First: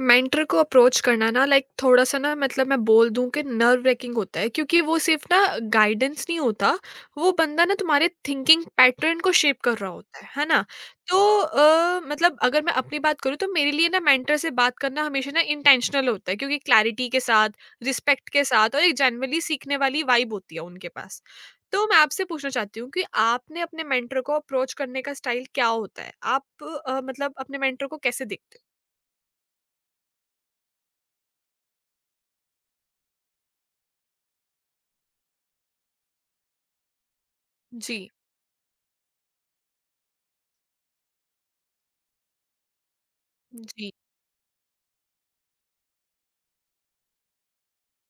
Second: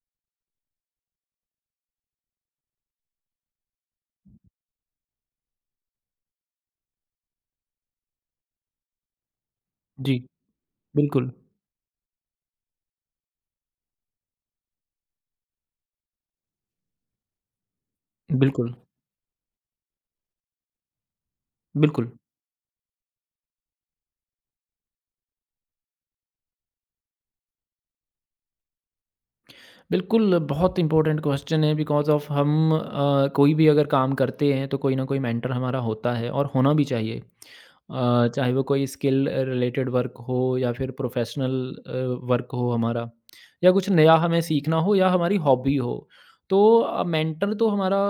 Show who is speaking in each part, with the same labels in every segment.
Speaker 1: Mentor को approach करना ना, लाइक थोड़ा सा ना, मतलब मैं बोल दूं कि नर्व रेकिंग होता है क्योंकि वो सिर्फ ना गाइडेंस नहीं होता। वो बंदा ना, तुम्हारे थिंकिंग पैटर्न को शेप कर रहा
Speaker 2: जी,
Speaker 1: होता है ना। तो
Speaker 2: बिल्कुल,
Speaker 1: मतलब अगर मैं अपनी बात करूँ तो मेरे लिए ना मेंटर से बात करना हमेशा ना इंटेंशनल होता है क्योंकि क्लैरिटी के साथ, रिस्पेक्ट के
Speaker 2: बिल्कुल,
Speaker 1: साथ और एक जनरली सीखने वाली वाइब होती है उनके पास। तो मैं
Speaker 2: बिल्कुल।
Speaker 1: आपसे पूछना चाहती हूँ कि आपने अपने मेंटर को अप्रोच करने का स्टाइल क्या होता है? आप मतलब अपने मेंटर को कैसे देखते हो?
Speaker 2: बिल्कुल, बहुत इम्पोर्टेंट क्वेश्चन है बिकॉज़ ऑफ़ हम कोई भी अगर काम करते हैं तो कोई ना कोई मेंटर हमारा होता है और होना भी चाहिए।
Speaker 1: जी,
Speaker 2: चाहे वो कोई स्किल रिलेटेड वर्क हो या फिर प्रोफ़ेशनल अ, वर्क हो हमारा या कुछ
Speaker 1: जी,
Speaker 2: नया हमें सीखना हो या हमारी हॉबी हो। तो मेंटर तो हमारा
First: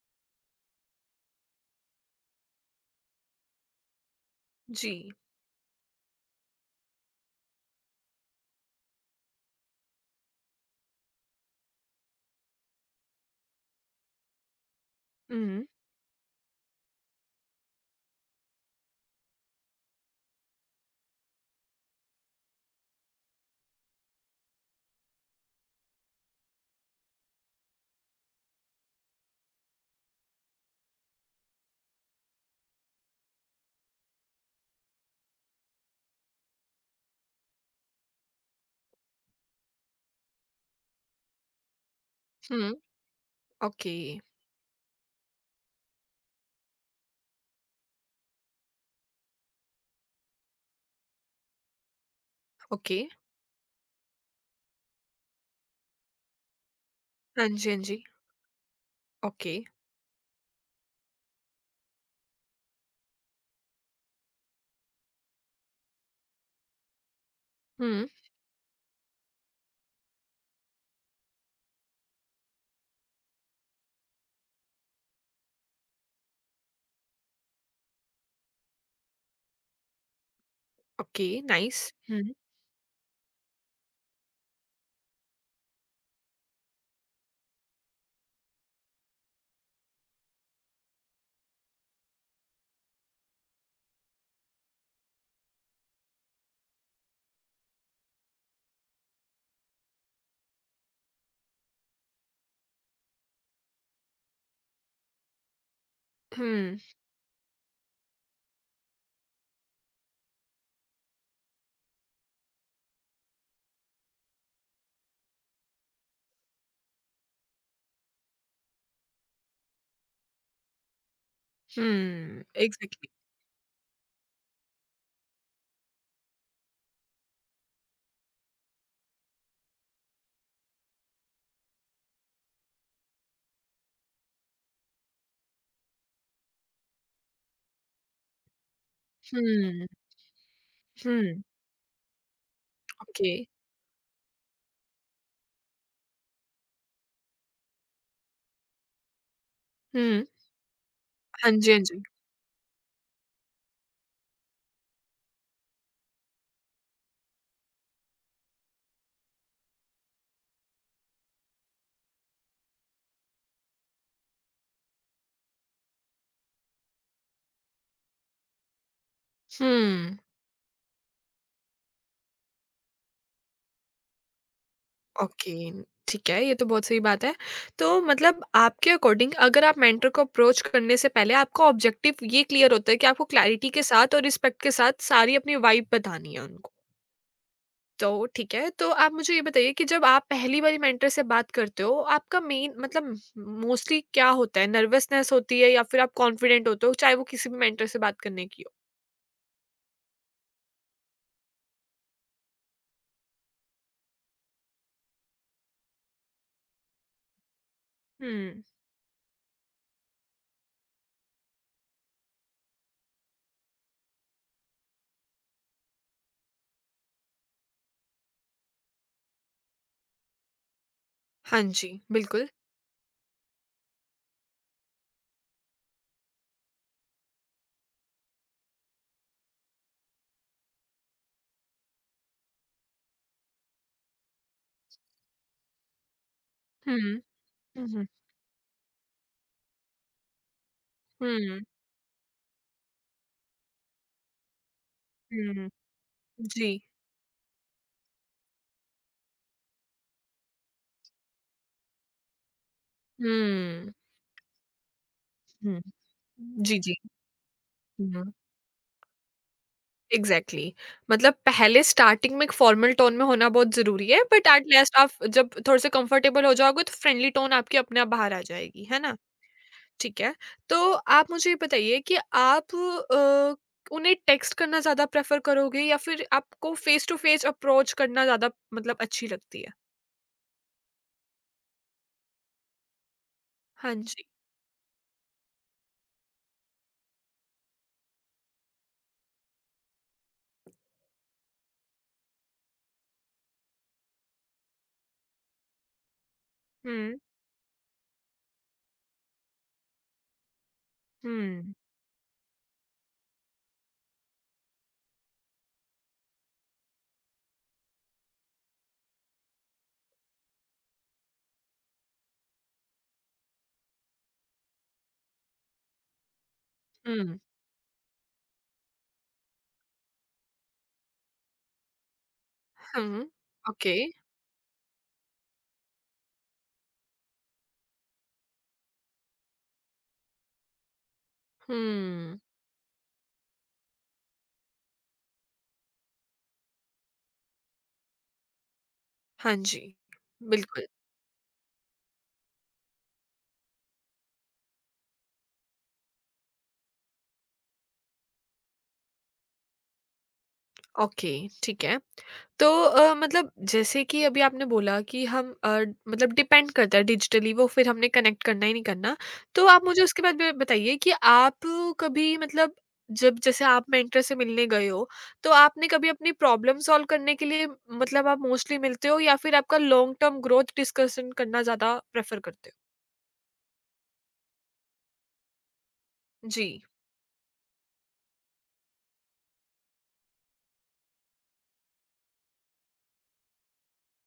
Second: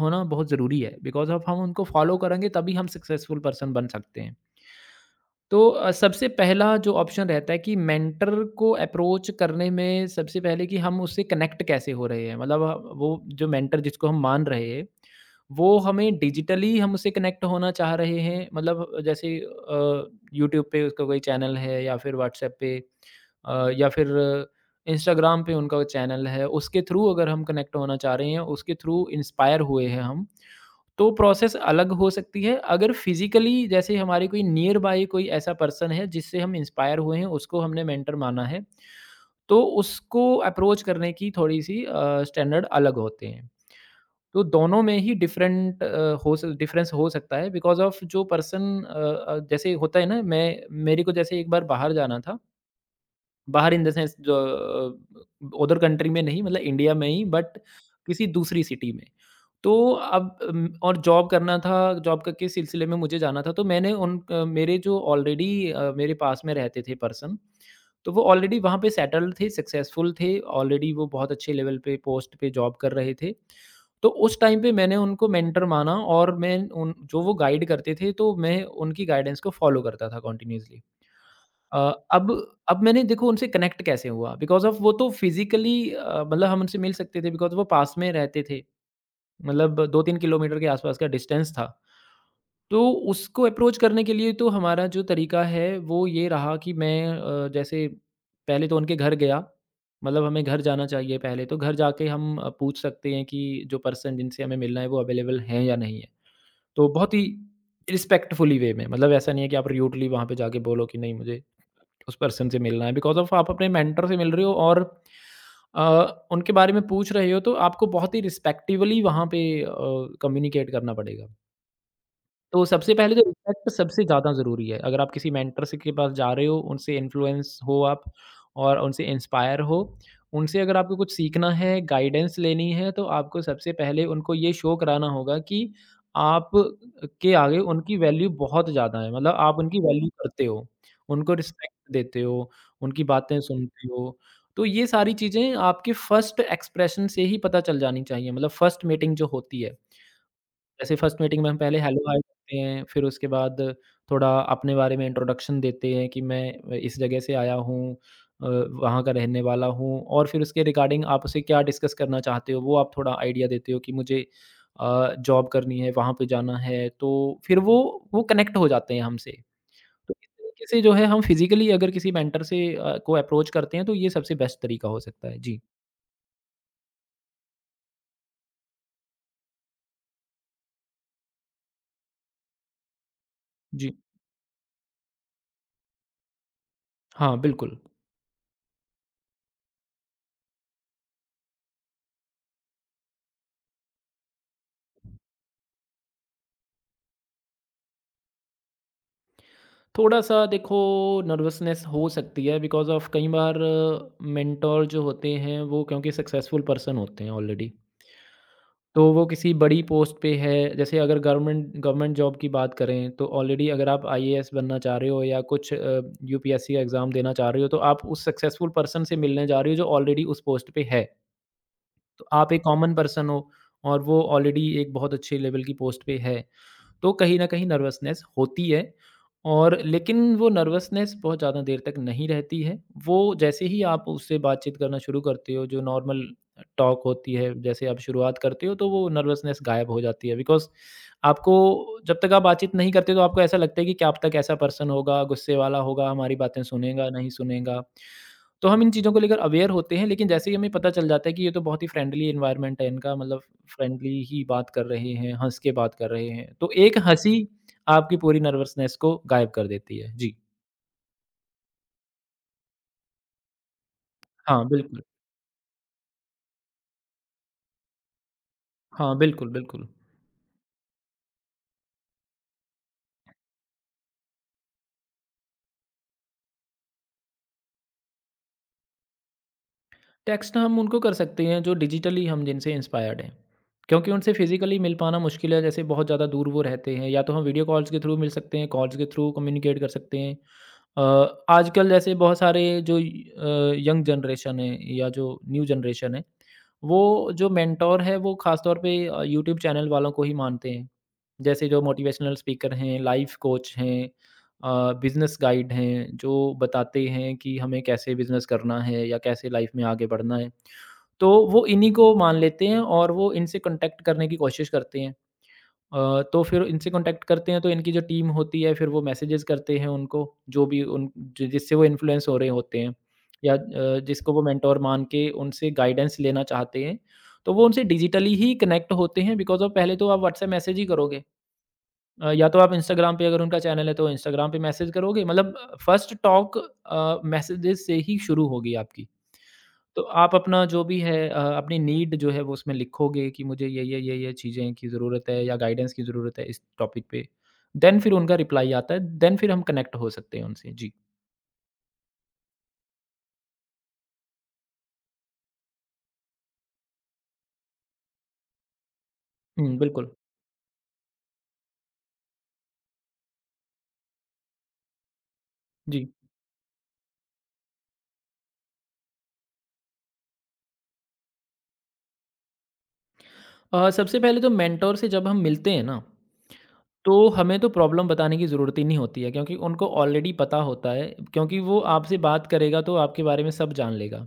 Speaker 2: होना बहुत ज़रूरी है बिकॉज़ ऑफ़ हम उनको फ़ॉलो करेंगे तभी हम सक्सेसफुल पर्सन बन सकते हैं।
Speaker 1: जी।
Speaker 2: तो सबसे पहला जो ऑप्शन रहता है कि मेंटर को अप्रोच करने में सबसे पहले कि हम उससे कनेक्ट कैसे हो रहे हैं, मतलब वो जो मेंटर जिसको हम मान रहे हैं
Speaker 1: हुँ,
Speaker 2: वो हमें डिजिटली हम उससे कनेक्ट होना चाह रहे हैं, मतलब जैसे यूट्यूब पे उसका कोई चैनल है या फिर व्हाट्सएप पे या फिर इंस्टाग्राम पे उनका चैनल है, उसके थ्रू अगर हम कनेक्ट होना चाह रहे हैं, उसके थ्रू इंस्पायर हुए हैं हम, तो प्रोसेस अलग हो सकती है। अगर फिज़िकली जैसे हमारे कोई नियर बाय कोई ऐसा पर्सन है जिससे हम इंस्पायर हुए हैं, उसको हमने मेंटर माना है, तो उसको अप्रोच करने की थोड़ी-सी स्टैंडर्ड
Speaker 1: हुँ।
Speaker 2: अलग होते हैं।
Speaker 1: ओके,
Speaker 2: तो दोनों में ही डिफरेंट हो स डिफरेंस हो सकता है बिकॉज़ ऑफ जो पर्सन जैसे होता है ना, मैं मेरे को जैसे एक बार बाहर जाना था।
Speaker 1: ओके।
Speaker 2: बाहर इन द सेंस जो अदर कंट्री में नहीं, मतलब इंडिया में ही,
Speaker 1: हाँ
Speaker 2: बट
Speaker 1: जी, हाँ जी।
Speaker 2: किसी दूसरी सिटी में।
Speaker 1: ओके।
Speaker 2: तो अब और जॉब करना था, जॉब क के सिलसिले में मुझे जाना था, तो मैंने उन मेरे जो ऑलरेडी मेरे पास में रहते थे पर्सन,
Speaker 1: हुँ,
Speaker 2: तो वो ऑलरेडी वहाँ पे सेटल्ड थे, सक्सेसफुल थे, ऑलरेडी वो बहुत अच्छे लेवल पे पोस्ट पे जॉब कर रहे थे। तो उस टाइम पे मैंने उनको मेंटर माना और मैं उन जो वो गाइड करते थे, तो मैं उनकी गाइडेंस को फॉलो करता था कंटीन्यूअसली।
Speaker 1: Okay,
Speaker 2: uh,
Speaker 1: nice. हुँ,
Speaker 2: अब अब मैंने देखो उनसे कनेक्ट कैसे हुआ बिकॉज़ ऑफ़ वो तो फिज़िकली मतलब हम उनसे मिल सकते थे बिकॉज़ वो पास में रहते थे। मतलब 2-3 किलोमीटर के आसपास का डिस्टेंस था। तो उसको अप्रोच करने के लिए तो हमारा जो तरीका है वो ये रहा कि मैं जैसे पहले तो उनके घर गया। मतलब हमें घर जाना चाहिए, पहले तो घर जाके हम पूछ सकते हैं कि जो पर्सन जिनसे हमें मिलना है वो अवेलेबल हैं या नहीं है।
Speaker 1: हुँ,
Speaker 2: तो बहुत ही रिस्पेक्टफुली वे में, मतलब ऐसा नहीं है कि आप र्यूडली वहाँ पे जाके बोलो कि नहीं, मुझे उस पर्सन से मिलना है बिकॉज़ ऑफ़ आप अपने मेंटर से मिल रहे हो और उनके बारे में पूछ रहे हो, तो आपको बहुत ही रिस्पेक्टफुली वहाँ पे कम्युनिकेट करना पड़ेगा।
Speaker 1: हुँ।
Speaker 2: तो सबसे
Speaker 1: एग्ज़ैक्टली।
Speaker 2: पहले तो इम्पैक्ट सबसे ज़्यादा ज़रूरी है। अगर आप किसी मेंटर से के पास जा रहे हो, उनसे इन्फ्लुएंस हो आप और उनसे इंस्पायर हो। उनसे अगर आपको कुछ सीखना है, गाइडेंस लेनी है, तो आपको सबसे पहले उनको ये शो कराना होगा कि आप के आगे उनकी वैल्यू बहुत ज़्यादा है। मतलब आप उनकी
Speaker 1: हुँ,
Speaker 2: वैल्यू करते हो, उनको
Speaker 1: हुँ,
Speaker 2: रिस्पेक्ट देते हो, उनकी
Speaker 1: ओके।
Speaker 2: बातें सुनते हो। तो ये सारी चीज़ें आपके फर्स्ट एक्सप्रेशन से ही पता चल जानी चाहिए। मतलब फर्स्ट मीटिंग जो होती है।
Speaker 1: हुँ,
Speaker 2: जैसे फर्स्ट मीटिंग में
Speaker 1: हाँ
Speaker 2: हम
Speaker 1: जी,
Speaker 2: पहले
Speaker 1: हाँ जी।
Speaker 2: हेलो हाय करते हैं, फिर उसके बाद थोड़ा अपने बारे में इंट्रोडक्शन देते हैं कि मैं इस जगह से आया हूँ, वहाँ का रहने वाला हूँ, और फिर उसके रिगार्डिंग आप उसे क्या डिस्कस करना चाहते हो, वो आप थोड़ा आइडिया देते हो कि मुझे जॉब करनी है, वहाँ पे जाना है, तो फिर वो कनेक्ट हो जाते हैं हमसे। तो
Speaker 1: हुँ,
Speaker 2: इस तरीके से जो है हम फिज़िकली अगर किसी मेंटर से को अप्रोच करते हैं तो ये सबसे बेस्ट तरीका हो सकता है।
Speaker 1: ओके।
Speaker 2: जी,
Speaker 1: ठीक है, ये तो बहुत सही बात है। तो मतलब आपके अकॉर्डिंग, अगर आप मेंटर को अप्रोच करने से पहले आपका ऑब्जेक्टिव ये क्लियर होता है कि आपको क्लैरिटी के
Speaker 2: जी।
Speaker 1: साथ और रिस्पेक्ट के साथ सारी अपनी वाइब बतानी है उनको।
Speaker 2: हाँ, बिल्कुल।
Speaker 1: तो ठीक है, तो आप मुझे ये बताइए कि जब आप पहली बारी मेंटर से बात करते हो, आपका मेन मतलब मोस्टली क्या होता है? नर्वसनेस होती है या फिर आप कॉन्फिडेंट होते हो, चाहे वो किसी भी मेंटर से बात करने की हो?
Speaker 2: थोड़ा-सा देखो, नर्वसनेस हो सकती है बिकॉज़ ऑफ़ कई बार मेंटर जो होते हैं वो क्योंकि सक्सेसफुल पर्सन होते हैं ऑलरेडी,
Speaker 1: हुँ।
Speaker 2: तो वो किसी बड़ी पोस्ट पे है। जैसे अगर गवर्नमेंट गवर्नमेंट जॉब की बात करें तो ऑलरेडी अगर आप आईएएस बनना चाह रहे हो या कुछ यूपीएससी का एग्ज़ाम देना चाह रहे हो, तो आप उस सक्सेसफुल पर्सन से मिलने जा रहे हो जो ऑलरेडी उस पोस्ट पे है।
Speaker 1: हाँ जी,
Speaker 2: तो
Speaker 1: बिल्कुल।
Speaker 2: आप एक कॉमन पर्सन हो और वो ऑलरेडी एक बहुत अच्छे लेवल की पोस्ट पे है। तो कहीं न कहीं नर्वसनेस होती है और लेकिन वो नर्वसनेस बहुत ज़्यादा देर तक नहीं रहती है। वो जैसे ही आप उससे बातचीत करना शुरू करते हो, जो नॉर्मल टॉक
Speaker 1: हुँ।
Speaker 2: होती है, जैसे
Speaker 1: हुँ,
Speaker 2: आप
Speaker 1: हुँ।
Speaker 2: शुरुआत करते हो, तो वो नर्वसनेस गायब हो जाती है। बिकॉज़
Speaker 1: हुँ, हुँ।
Speaker 2: आपको जब तक आप बातचीत नहीं करते, तो आपको ऐसा लगता है कि क्या अब तक ऐसा पर्सन होगा, गुस्से वाला होगा, हमारी बातें
Speaker 1: जी।
Speaker 2: सुनेगा, नहीं सुनेगा। तो हम इन चीज़ों को लेकर अवेयर होते हैं, लेकिन जैसे ही हमें पता चल जाता है कि ये तो बहुत ही फ्रेंडली एनवायरनमेंट है इनका, मतलब
Speaker 1: हुँ,
Speaker 2: फ्रेंडली ही बात कर रहे हैं, हँस के
Speaker 1: हुँ।
Speaker 2: बात कर रहे हैं। तो
Speaker 1: जी, जी।
Speaker 2: एक हँसी आपकी
Speaker 1: हुँ,
Speaker 2: पूरी नर्वसनेस को गायब कर देती है। जी।
Speaker 1: एग्ज़ैक्टली। मतलब पहले स्टार्टिंग में एक फॉर्मल टोन में होना बहुत ज़रूरी है, बट
Speaker 2: हाँ,
Speaker 1: एट लास्ट
Speaker 2: बिल्कुल।
Speaker 1: आप जब थोड़े से कंफर्टेबल हो जाओगे, तो फ्रेंडली टोन आपकी अपने आप बाहर आ जाएगी, है
Speaker 2: हाँ,
Speaker 1: ना?
Speaker 2: बिल्कुल।
Speaker 1: ठीक है। तो आप मुझे ये बताइए कि आप उन्हें टेक्स्ट करना ज़्यादा प्रेफ़र करोगे या फिर आपको फ़ेस टू फ़ेस अप्रोच करना ज़्यादा मतलब अच्छी लगती है?
Speaker 2: टेक्स्ट हम उनको कर सकते हैं जो डिजिटली हम जिनसे इंस्पायर्ड हैं,
Speaker 1: हाँ
Speaker 2: क्योंकि
Speaker 1: जी।
Speaker 2: उनसे फिज़िकली मिल पाना मुश्किल है, जैसे बहुत ज़्यादा दूर वो रहते हैं। या तो हम वीडियो कॉल्स के थ्रू मिल सकते हैं, कॉल्स के थ्रू कम्युनिकेट कर सकते हैं। अ, आजकल जैसे बहुत सारे जो यंग जनरेशन है या जो न्यू जनरेशन है,
Speaker 1: हुँ,
Speaker 2: वो जो मेंटोर है वो ख़ासतौर पे यूट्यूब चैनल वालों को ही मानते हैं। जैसे
Speaker 1: हुँ,
Speaker 2: जो मोटिवेशनल स्पीकर हैं, लाइफ कोच हैं, बिज़नेस गाइड हैं, जो बताते हैं कि हमें कैसे बिज़नेस करना है या कैसे लाइफ में आगे बढ़ना है। तो वो इन्हीं को मान लेते हैं और वो इनसे कॉन्टैक्ट करने की कोशिश करते हैं। तो फिर इनसे कॉन्टैक्ट
Speaker 1: हुँ,
Speaker 2: करते हैं तो इनकी जो टीम होती है फिर वो मैसेजेस करते हैं उनको, जो भी उन जि जिससे वो इन्फ्लुएंस हो रहे होते हैं
Speaker 1: हुँ,
Speaker 2: या
Speaker 1: ओके।
Speaker 2: जिसको वो मेंटोर मान के उनसे गाइडेंस लेना चाहते हैं, तो वो उनसे डिजिटली ही कनेक्ट होते हैं बिकॉज़ ऑफ पहले तो आप व्हाट्सएप मैसेज ही करोगे,
Speaker 1: हुँ,
Speaker 2: या तो आप इंस्टाग्राम पे अगर उनका चैनल है तो इंस्टाग्राम पे मैसेज करोगे, मतलब फर्स्ट टॉक मैसेजेस से ही शुरू होगी आपकी।
Speaker 1: हाँ जी,
Speaker 2: तो आप अपना जो
Speaker 1: बिल्कुल,
Speaker 2: भी है अपनी नीड जो है वो उसमें लिखोगे कि मुझे ये चीज़ें की ज़रूरत है या गाइडेंस की ज़रूरत है इस टॉपिक पे। देन फिर उनका रिप्लाई आता है, देन फिर हम कनेक्ट हो सकते हैं उनसे। जी।
Speaker 1: ओके, ठीक है। तो मतलब जैसे कि अभी आपने बोला कि हम मतलब डिपेंड करता है डिजिटली, वो फिर हमने कनेक्ट करना ही नहीं करना। तो
Speaker 2: हुँ,
Speaker 1: आप मुझे
Speaker 2: बिल्कुल।
Speaker 1: उसके बाद भी बताइए कि आप कभी मतलब, जब जैसे आप मेंटर से मिलने गए हो, तो आपने
Speaker 2: जी।
Speaker 1: कभी अपनी प्रॉब्लम सॉल्व करने के लिए मतलब आप मोस्टली मिलते हो या फिर आपका लॉन्ग टर्म ग्रोथ डिस्कशन करना ज़्यादा प्रेफ़र करते
Speaker 2: सबसे पहले तो मेंटर से जब हम मिलते हैं ना,
Speaker 1: हो? जी,
Speaker 2: तो हमें तो प्रॉब्लम बताने की ज़रूरत ही नहीं होती है, क्योंकि उनको ऑलरेडी पता होता है क्योंकि वो आपसे बात करेगा तो आपके बारे में सब जान लेगा।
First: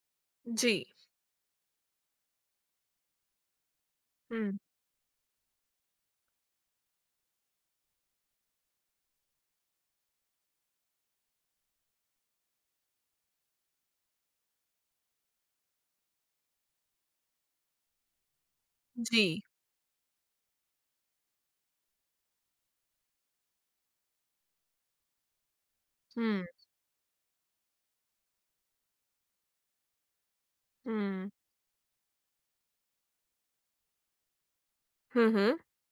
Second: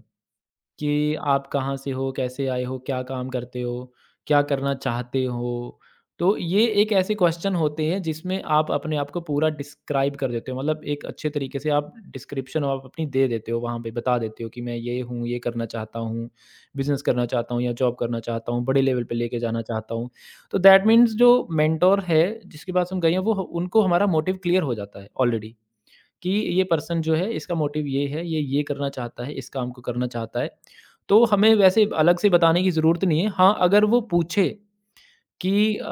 Speaker 1: जी।
Speaker 2: कि आप कहाँ से हो, कैसे आए हो, क्या काम करते हो, क्या
Speaker 1: हुँ,
Speaker 2: करना चाहते हो? तो ये एक ऐसे क्वेश्चन होते हैं जिसमें आप अपने आप को पूरा डिस्क्राइब कर देते हो, मतलब एक अच्छे तरीके से आप डिस्क्रिप्शन आप अपनी दे देते हो, वहाँ पे बता देते हो कि मैं ये हूँ, ये करना चाहता हूँ, बिज़नेस करना चाहता हूँ या जॉब करना चाहता हूँ, बड़े लेवल पे
Speaker 1: जी।
Speaker 2: लेके जाना चाहता हूँ। तो दैट मीन्स जो मेंटर है जिसके पास हम गए हैं वो ह उनको हमारा मोटिव क्लियर हो जाता है ऑलरेडी। कि
Speaker 1: हुँ,
Speaker 2: ये पर्सन जो है इसका मोटिव ये है, ये करना चाहता है, इस काम को करना चाहता है। तो
Speaker 1: हुँ।
Speaker 2: हमें वैसे अलग से बताने की ज़रूरत नहीं है। हाँ, अगर वो पूछे
Speaker 1: हुँ,
Speaker 2: कि
Speaker 1: हुँ।
Speaker 2: अ,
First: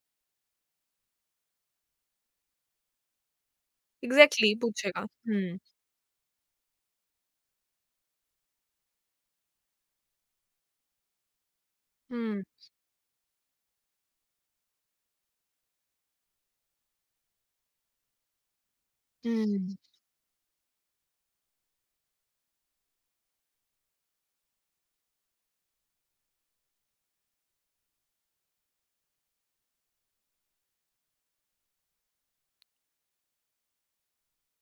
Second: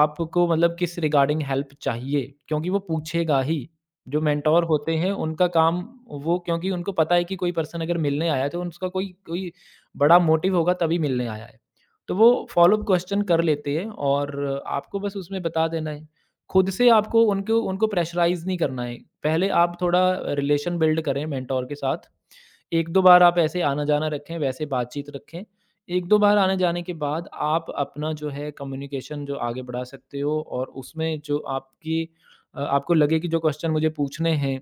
Speaker 2: आपको मतलब किस रिगार्डिंग हेल्प चाहिए, क्योंकि वो पूछेगा ही। जो
Speaker 1: एग्ज़ैक्टली
Speaker 2: मेंटर होते
Speaker 1: पूछेगा।
Speaker 2: हैं उनका
Speaker 1: हुँ,
Speaker 2: काम, वो क्योंकि उनको पता है कि कोई पर्सन अगर मिलने आया है तो उसका कोई कोई बड़ा मोटिव होगा तभी मिलने आया है। तो वो
Speaker 1: हुँ,
Speaker 2: फ़ॉलो-अप क्वेश्चन कर लेते हैं और आपको बस उसमें बता देना है। खुद से आपको उनको उनको प्रेशराइज़ नहीं करना है। पहले
Speaker 1: हुँ,
Speaker 2: आप थोड़ा रिलेशन बिल्ड करें मेंटर के साथ। 1-2 बार आप ऐसे आना-जाना रखें, वैसे बातचीत रखें। 1-2 बार आने-जाने के बाद आप अपना जो है कम्युनिकेशन जो आगे बढ़ा सकते हो और उसमें जो आपकी आपको लगे कि जो क्वेश्चन मुझे पूछने हैं,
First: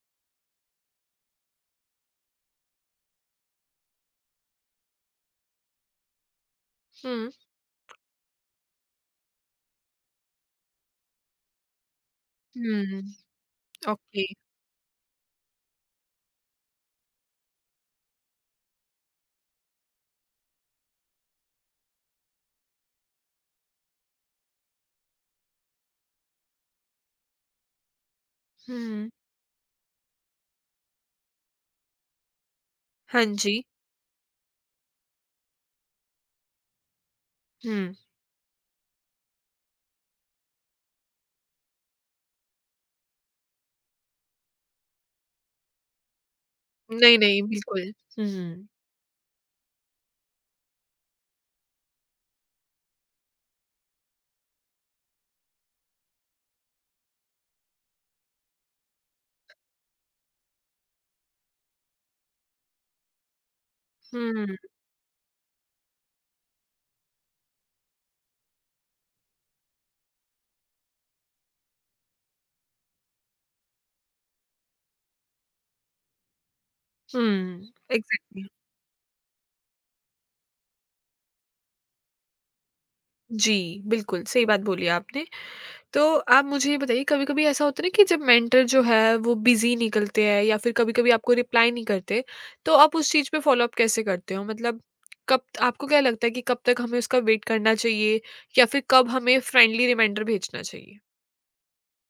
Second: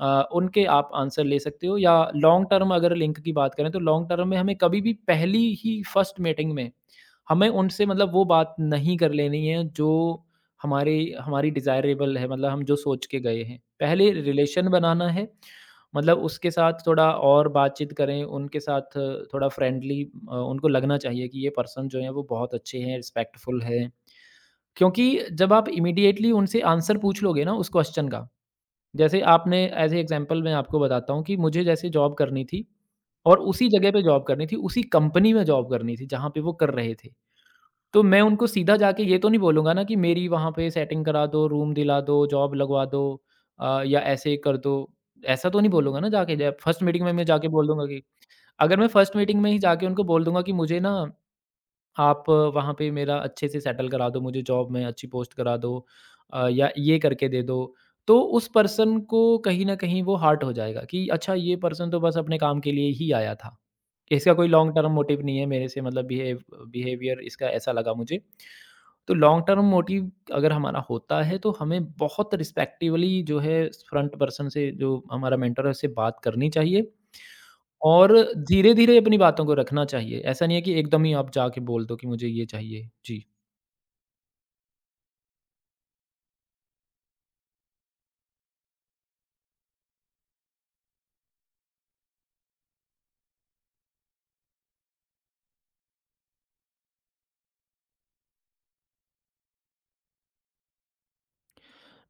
Speaker 2: उनके आप आंसर ले सकते हो, या लॉन्ग टर्म अगर लिंक की बात करें तो लॉन्ग टर्म में हमें कभी भी पहली ही फर्स्ट मीटिंग में हमें उनसे मतलब वो बात नहीं कर लेनी है जो हमारे हमारी डिज़ायरेबल है, मतलब हम जो
Speaker 1: हुँ, हुँ।
Speaker 2: सोच के गए हैं। पहले
Speaker 1: ओके।
Speaker 2: रिलेशन बनाना है, मतलब उसके साथ थोड़ा और बातचीत करें, उनके साथ थोड़ा फ्रेंडली उनको लगना चाहिए कि ये पर्सन जो है वो बहुत अच्छे हैं, रिस्पेक्टफुल हैं। क्योंकि जब आप इमीडिएटली उनसे आंसर पूछ लोगे ना उस क्वेश्चन का,
Speaker 1: हुँ।
Speaker 2: जैसे आपने एज़ ए एग्ज़ाम्पल मैं आपको बताता हूँ कि मुझे जैसे जॉब करनी थी
Speaker 1: हाँ
Speaker 2: और
Speaker 1: जी।
Speaker 2: उसी जगह पे जॉब करनी थी, उसी कंपनी में जॉब करनी थी जहाँ पे वो कर रहे थे।
Speaker 1: हुँ।
Speaker 2: तो मैं उनको सीधा जाके ये तो नहीं बोलूँगा ना कि मेरी वहाँ पे सेटिंग करा दो, रूम दिला दो, जॉब लगवा दो, या ऐसे कर दो। ऐसा तो नहीं बोलूँगा ना जाके ज फर्स्ट मीटिंग में
Speaker 1: नहीं,
Speaker 2: मैं
Speaker 1: नहीं,
Speaker 2: जाके बोल
Speaker 1: बिल्कुल।
Speaker 2: दूँगा कि।
Speaker 1: हुँ,
Speaker 2: अगर मैं फर्स्ट मीटिंग में ही जाके उनको बोल दूँगा कि मुझे ना आप वहाँ पे मेरा अच्छे से सेटल करा दो, मुझे जॉब में अच्छी पोस्ट करा दो, या ये करके दे दो। तो उस पर्सन को कहीं न कहीं वो हर्ट हो जाएगा कि अच्छा, ये पर्सन तो बस अपने काम के लिए ही आया था। इसका
Speaker 1: हुँ,
Speaker 2: कोई लॉन्ग टर्म मोटिव नहीं है मेरे से, मतलब बिहेवियर इसका ऐसा लगा मुझे। तो लॉन्ग टर्म मोटिव अगर हमारा होता है तो हमें बहुत रिस्पेक्टिवली जो है, फ्रंट पर्सन से, जो हमारा मेंटर है, उससे बात करनी चाहिए।
Speaker 1: हुँ,
Speaker 2: और
Speaker 1: एग्ज़ैक्टली।
Speaker 2: धीरे-धीरे अपनी बातों को रखना चाहिए। ऐसा नहीं है कि एकदम ही आप जाके बोल दो कि मुझे ये चाहिए। जी।
Speaker 1: जी, बिल्कुल, सही बात बोली आपने। तो आप मुझे ये बताइए, कभी-कभी ऐसा होता है ना कि जब मेंटर जो है वो बिज़ी निकलते हैं या फिर कभी-कभी आपको रिप्लाई नहीं करते, तो आप उस चीज़ पे फ़ॉलो-अप कैसे करते हो? मतलब कब, आपको क्या लगता है कि कब तक हमें उसका वेट करना चाहिए या फिर कब हमें फ्रेंडली रिमाइंडर भेजना चाहिए?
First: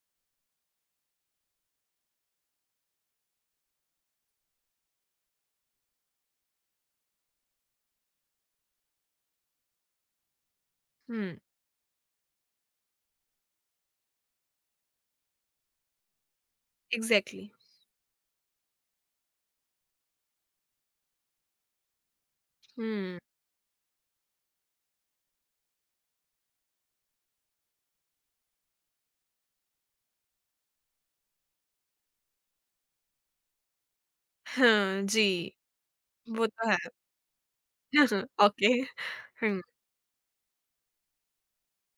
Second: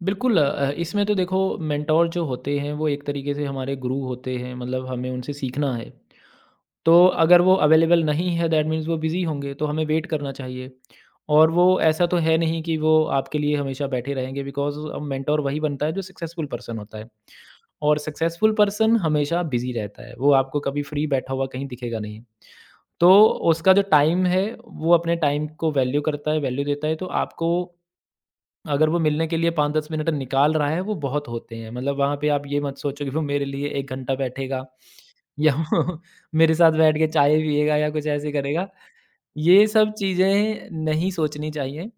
Speaker 2: बिल्कुल। इसमें तो देखो, मेंटोर जो होते हैं वो एक तरीके से हमारे गुरु होते हैं, मतलब हमें उनसे सीखना है। तो अगर वो अवेलेबल नहीं है, दैट मीन्स वो बिज़ी होंगे, तो हमें वेट करना चाहिए।
Speaker 1: हुँ,
Speaker 2: और वो ऐसा तो है नहीं कि वो आपके लिए हमेशा बैठे रहेंगे, बिकॉज़ मेंटर वही बनता है जो सक्सेसफुल पर्सन होता है।
Speaker 1: एग्ज़ैक्टली।
Speaker 2: और सक्सेसफुल पर्सन हमेशा बिज़ी रहता है, वो आपको कभी फ्री बैठा हुआ कहीं दिखेगा नहीं। तो
Speaker 1: हुँ,
Speaker 2: उसका जो टाइम है वो अपने टाइम को वैल्यू करता है, वैल्यू देता है, तो आपको अगर वो मिलने के लिए 5-10 मिनट निकाल रहा है, वो बहुत होते हैं। मतलब वहाँ पे आप ये मत सोचो कि वो मेरे लिए 1 घंटा बैठेगा
Speaker 1: हाँ
Speaker 2: या
Speaker 1: जी,
Speaker 2: वो
Speaker 1: वो
Speaker 2: मेरे
Speaker 1: तो
Speaker 2: साथ
Speaker 1: है।
Speaker 2: बैठ के चाय पिएगा या कुछ ऐसे करेगा।
Speaker 1: ओके, हुँ।
Speaker 2: ये सब चीज़ें नहीं सोचनी चाहिए।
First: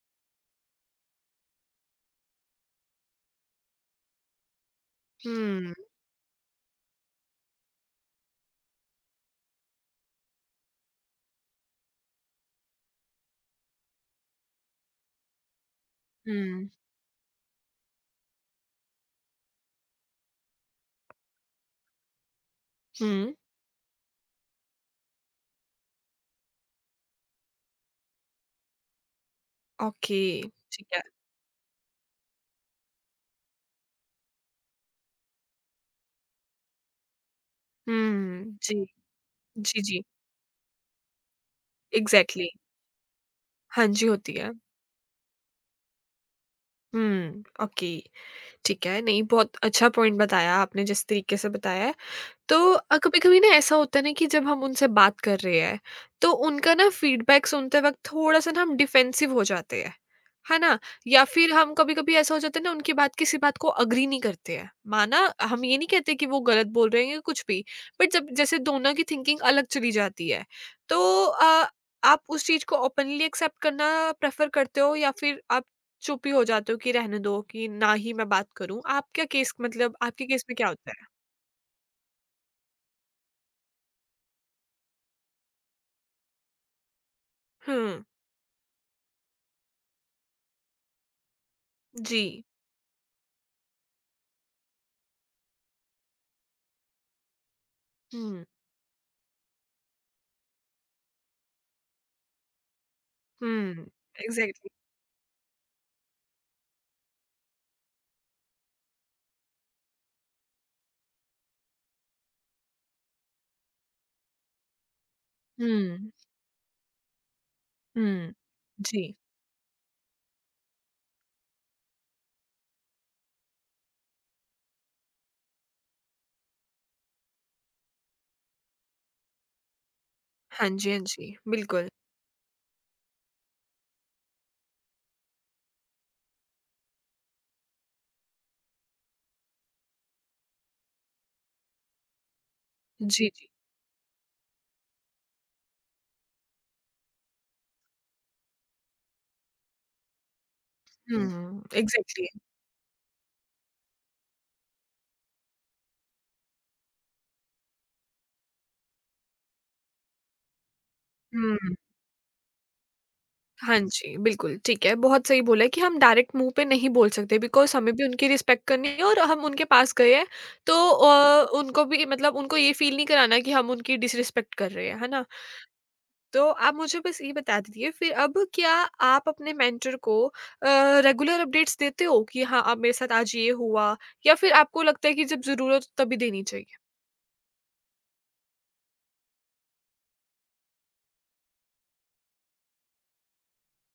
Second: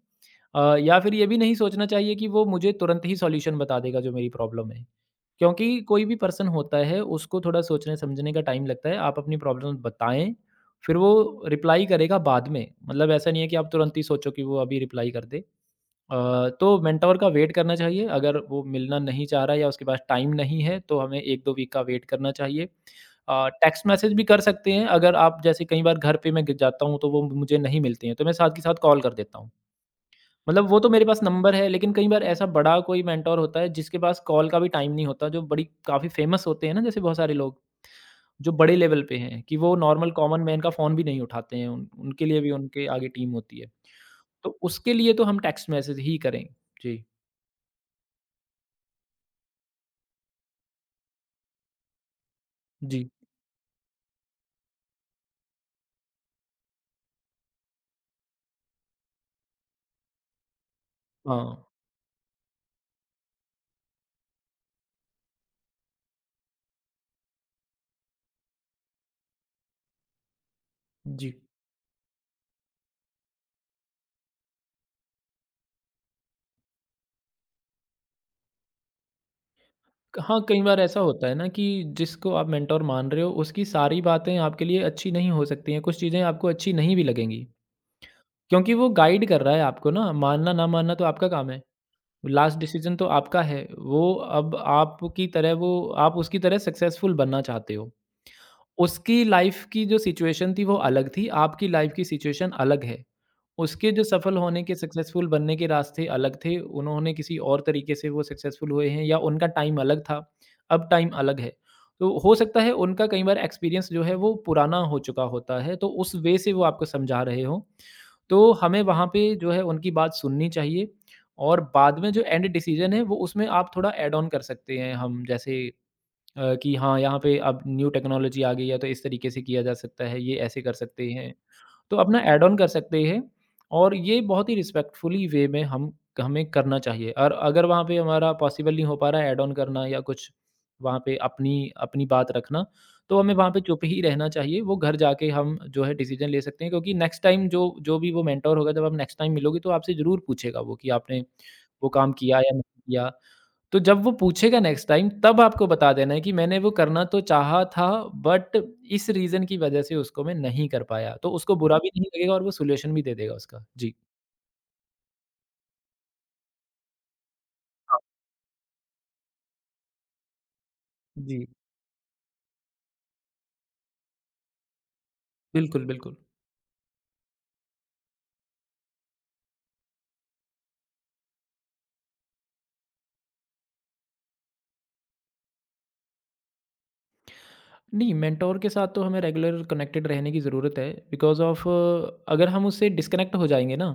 Speaker 2: या फिर ये भी नहीं सोचना चाहिए कि वो मुझे तुरंत ही सॉल्यूशन बता देगा जो मेरी प्रॉब्लम है।
Speaker 1: हुँ,
Speaker 2: क्योंकि कोई भी पर्सन होता है, उसको थोड़ा सोचने समझने का टाइम लगता है। आप अपनी प्रॉब्लम बताएँ, फिर वो रिप्लाई करेगा बाद में। मतलब ऐसा नहीं है कि आप तुरंत ही सोचो कि वो अभी रिप्लाई कर दे।
Speaker 1: हुँ,
Speaker 2: तो मेंटोर का वेट करना चाहिए। अगर वो मिलना नहीं चाह रहा है या उसके पास टाइम नहीं है, तो हमें 1-2 वीक का वेट करना चाहिए।
Speaker 1: हुँ,
Speaker 2: टेक्स्ट मैसेज भी कर सकते हैं। अगर आप, जैसे कई बार घर पे मैं ग जाता हूँ तो वो मुझे नहीं मिलते हैं, तो मैं साथ के साथ कॉल कर देता हूँ।
Speaker 1: ओके,
Speaker 2: मतलब वो
Speaker 1: ठीक
Speaker 2: तो
Speaker 1: है।
Speaker 2: मेरे पास नंबर है, लेकिन कई बार ऐसा बड़ा कोई मेंटोर होता है जिसके पास कॉल का भी टाइम नहीं होता, जो बड़ी काफ़ी फेमस होते हैं ना, जैसे बहुत सारे लोग, जो
Speaker 1: हुँ,
Speaker 2: बड़े
Speaker 1: जी,
Speaker 2: लेवल पे हैं, कि वो
Speaker 1: जी, जी,
Speaker 2: नॉर्मल कॉमन मैन का फ़ोन भी नहीं उठाते हैं, उन उनके लिए भी
Speaker 1: एग्ज़ैक्टली,
Speaker 2: उनके आगे टीम होती है।
Speaker 1: हाँ जी, होती है।
Speaker 2: तो उसके लिए तो हम टेक्स्ट मैसेज ही करें। जी।
Speaker 1: हुँ, ओके, ठीक है। नहीं, बहुत अच्छा पॉइंट बताया आपने जिस तरीके से बताया। तो
Speaker 2: जी,
Speaker 1: कभी-कभी ना ऐसा होता है ना कि जब हम उनसे बात कर रहे हैं तो उनका ना फीडबैक सुनते वक्त थोड़ा-सा ना हम डिफेंसिव हो जाते हैं, है ना? या फिर
Speaker 2: हाँ,
Speaker 1: हम कभी-कभी ऐसा हो जाता है ना उनकी बात, किसी बात को एग्री नहीं करते हैं। माना हम ये नहीं कहते कि वो गलत बोल रहे हैं या कुछ भी, बट जब जैसे दोनों की थिंकिंग अलग चली जाती है तो
Speaker 2: जी।
Speaker 1: आप उस चीज़ को ओपनली एक्सेप्ट करना प्रेफर करते हो या फिर आप चुप ही हो जाते हो कि रहने दो, कि ना ही मैं बात करूँ? आपका केस मतलब आपके
Speaker 2: हाँ,
Speaker 1: केस में
Speaker 2: कई
Speaker 1: क्या
Speaker 2: बार
Speaker 1: होता
Speaker 2: ऐसा
Speaker 1: है?
Speaker 2: होता है ना कि जिसको आप मेंटर मान रहे हो, उसकी सारी बातें आपके लिए अच्छी नहीं हो सकती हैं, कुछ चीज़ें आपको अच्छी नहीं भी लगेंगी,
Speaker 1: हुँ,
Speaker 2: क्योंकि वो गाइड कर रहा है आपको ना मानना तो आपका काम है।
Speaker 1: जी।
Speaker 2: लास्ट डिसीज़न तो आपका है। वो, अब आपकी तरह वो, आप उसकी तरह सक्सेसफुल बनना चाहते हो।
Speaker 1: हुँ,
Speaker 2: उसकी लाइफ़ की जो सिचुएशन थी वो अलग थी, आपकी लाइफ़ की सिचुएशन अलग है।
Speaker 1: हुँ,
Speaker 2: उसके जो सफल होने
Speaker 1: एग्ज़ैक्टली।
Speaker 2: के सक्सेसफुल बनने के रास्ते अलग थे, उन्होंने किसी और तरीके से वो सक्सेसफुल हुए हैं, या उनका टाइम अलग था, अब टाइम अलग है। तो हो सकता है उनका कई बार एक्सपीरियंस जो है वो पुराना हो चुका होता है, तो
Speaker 1: हुँ,
Speaker 2: उस वे से वो आपको समझा रहे हों।
Speaker 1: हुँ,
Speaker 2: तो हमें वहाँ
Speaker 1: जी।
Speaker 2: पे जो है उनकी बात सुननी चाहिए, और बाद में जो एंड डिसीजन है, वो उसमें आप थोड़ा ऐड ऑन कर सकते हैं हम, जैसे कि हाँ, यहाँ पे अब न्यू टेक्नोलॉजी आ गई है तो इस तरीके से किया जा सकता है, ये ऐसे
Speaker 1: हाँ
Speaker 2: कर
Speaker 1: जी, हाँ
Speaker 2: सकते हैं।
Speaker 1: जी, बिल्कुल।
Speaker 2: तो अपना ऐड ऑन कर सकते हैं, और ये बहुत ही रिस्पेक्टफुली वे में हम हमें करना चाहिए। और अगर वहाँ पे हमारा पॉसिबल नहीं हो पा रहा है ऐड ऑन करना, या कुछ वहाँ पे अपनी, अपनी बात रखना, तो
Speaker 1: जी,
Speaker 2: हमें
Speaker 1: जी।
Speaker 2: वहाँ पे चुप ही रहना चाहिए। वो घर जाके हम जो है डिसीज़न ले सकते हैं, क्योंकि नेक्स्ट टाइम जो जो भी वो मेंटर होगा, जब आप नेक्स्ट टाइम मिलोगे तो आपसे ज़रूर पूछेगा वो कि आपने
Speaker 1: हुँ,
Speaker 2: वो काम
Speaker 1: एग्ज़ैक्टली।
Speaker 2: किया या नहीं किया। तो जब वो पूछेगा नेक्स्ट टाइम, तब आपको बता देना है कि मैंने वो करना तो चाहा था, बट इस रीज़न की वज़ह से उसको मैं नहीं कर पाया। तो उसको
Speaker 1: हुँ,
Speaker 2: बुरा भी नहीं लगेगा, और वो सॉल्यूशन भी दे देगा उसका।
Speaker 1: हाँ
Speaker 2: जी।
Speaker 1: जी, बिल्कुल, ठीक है। बहुत सही बोला है कि हम डायरेक्ट मुँह पे नहीं बोल सकते, बिकॉज़ हमें
Speaker 2: हाँ,
Speaker 1: भी उनकी रिस्पेक्ट करनी है और हम उनके पास गए हैं, तो
Speaker 2: जी।
Speaker 1: उनको भी मतलब उनको ये फ़ील नहीं कराना कि हम उनकी डिसरिस्पेक्ट कर रहे हैं, है ना?
Speaker 2: बिल्कुल, बिल्कुल।
Speaker 1: तो आप मुझे बस ये बता दीजिए फिर, अब क्या आप अपने मेंटर को रेगुलर अपडेट्स देते हो कि हाँ, अब मेरे साथ आज ये हुआ, या फिर आपको लगता है कि जब ज़रूरत हो तभी देनी चाहिए?
Speaker 2: नहीं, मेंटोर के साथ तो हमें रेगुलर कनेक्टेड रहने की ज़रूरत है, बिकॉज़ ऑफ़ अगर हम उससे डिस्कनेक्ट हो जाएँगे ना,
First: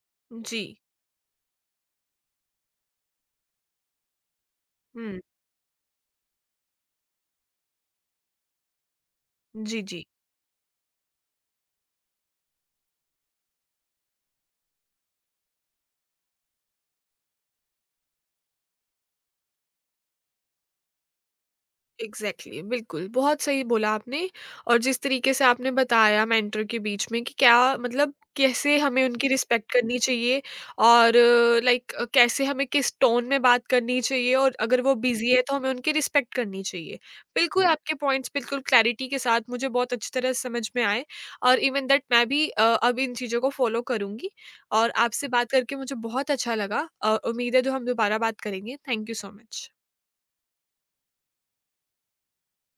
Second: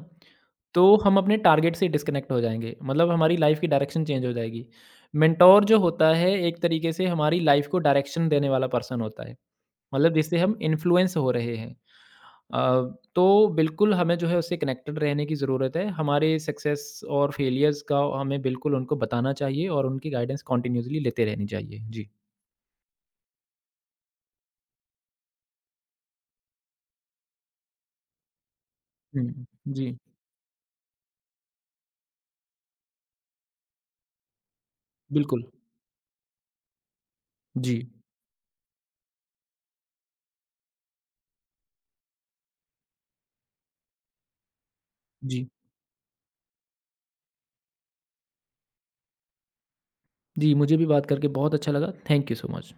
Speaker 1: जी।
Speaker 2: तो हम अपने टारगेट से डिस्कनेक्ट हो जाएँगे। मतलब हमारी लाइफ़ की डायरेक्शन चेंज हो जाएगी।
Speaker 1: हुँ।
Speaker 2: मेंटोर जो होता है एक तरीके से हमारी लाइफ़ को डायरेक्शन देने वाला पर्सन होता है।
Speaker 1: जी, जी।
Speaker 2: मतलब जिससे हम इन्फ्लुएंस हो रहे हैं। अ, तो बिल्कुल हमें जो है उससे कनेक्टेड रहने की ज़रूरत है। हमारे सक्सेस और फेलियर्स का हमें बिल्कुल उनको बताना चाहिए, और उनकी गाइडेंस कंटिन्यूअसली लेते रहनी चाहिए। जी।
Speaker 1: एग्जैक्टली, exactly, बिल्कुल, बहुत सही बोला आपने। और जिस तरीके से आपने बताया मेंटर के बीच में कि क्या मतलब कैसे हमें उनकी
Speaker 2: हुँ,
Speaker 1: रिस्पेक्ट
Speaker 2: जी,
Speaker 1: करनी चाहिए, और लाइक कैसे हमें किस टोन में बात करनी चाहिए, और अगर वो बिजी है
Speaker 2: बिल्कुल।
Speaker 1: तो हमें उनकी रिस्पेक्ट करनी चाहिए, बिल्कुल। हम्म।
Speaker 2: जी,
Speaker 1: आपके पॉइंट्स बिल्कुल क्लैरिटी के साथ मुझे बहुत अच्छी तरह समझ में आए और इवन दैट मैं भी अब इन चीज़ों को फॉलो करूंगी। और आपसे
Speaker 2: जी।
Speaker 1: बात करके मुझे बहुत अच्छा लगा और उम्मीद है जो हम दोबारा बात करेंगे। Thank you so much.
Speaker 2: जी, मुझे भी बात करके बहुत अच्छा लगा। Thank you so much.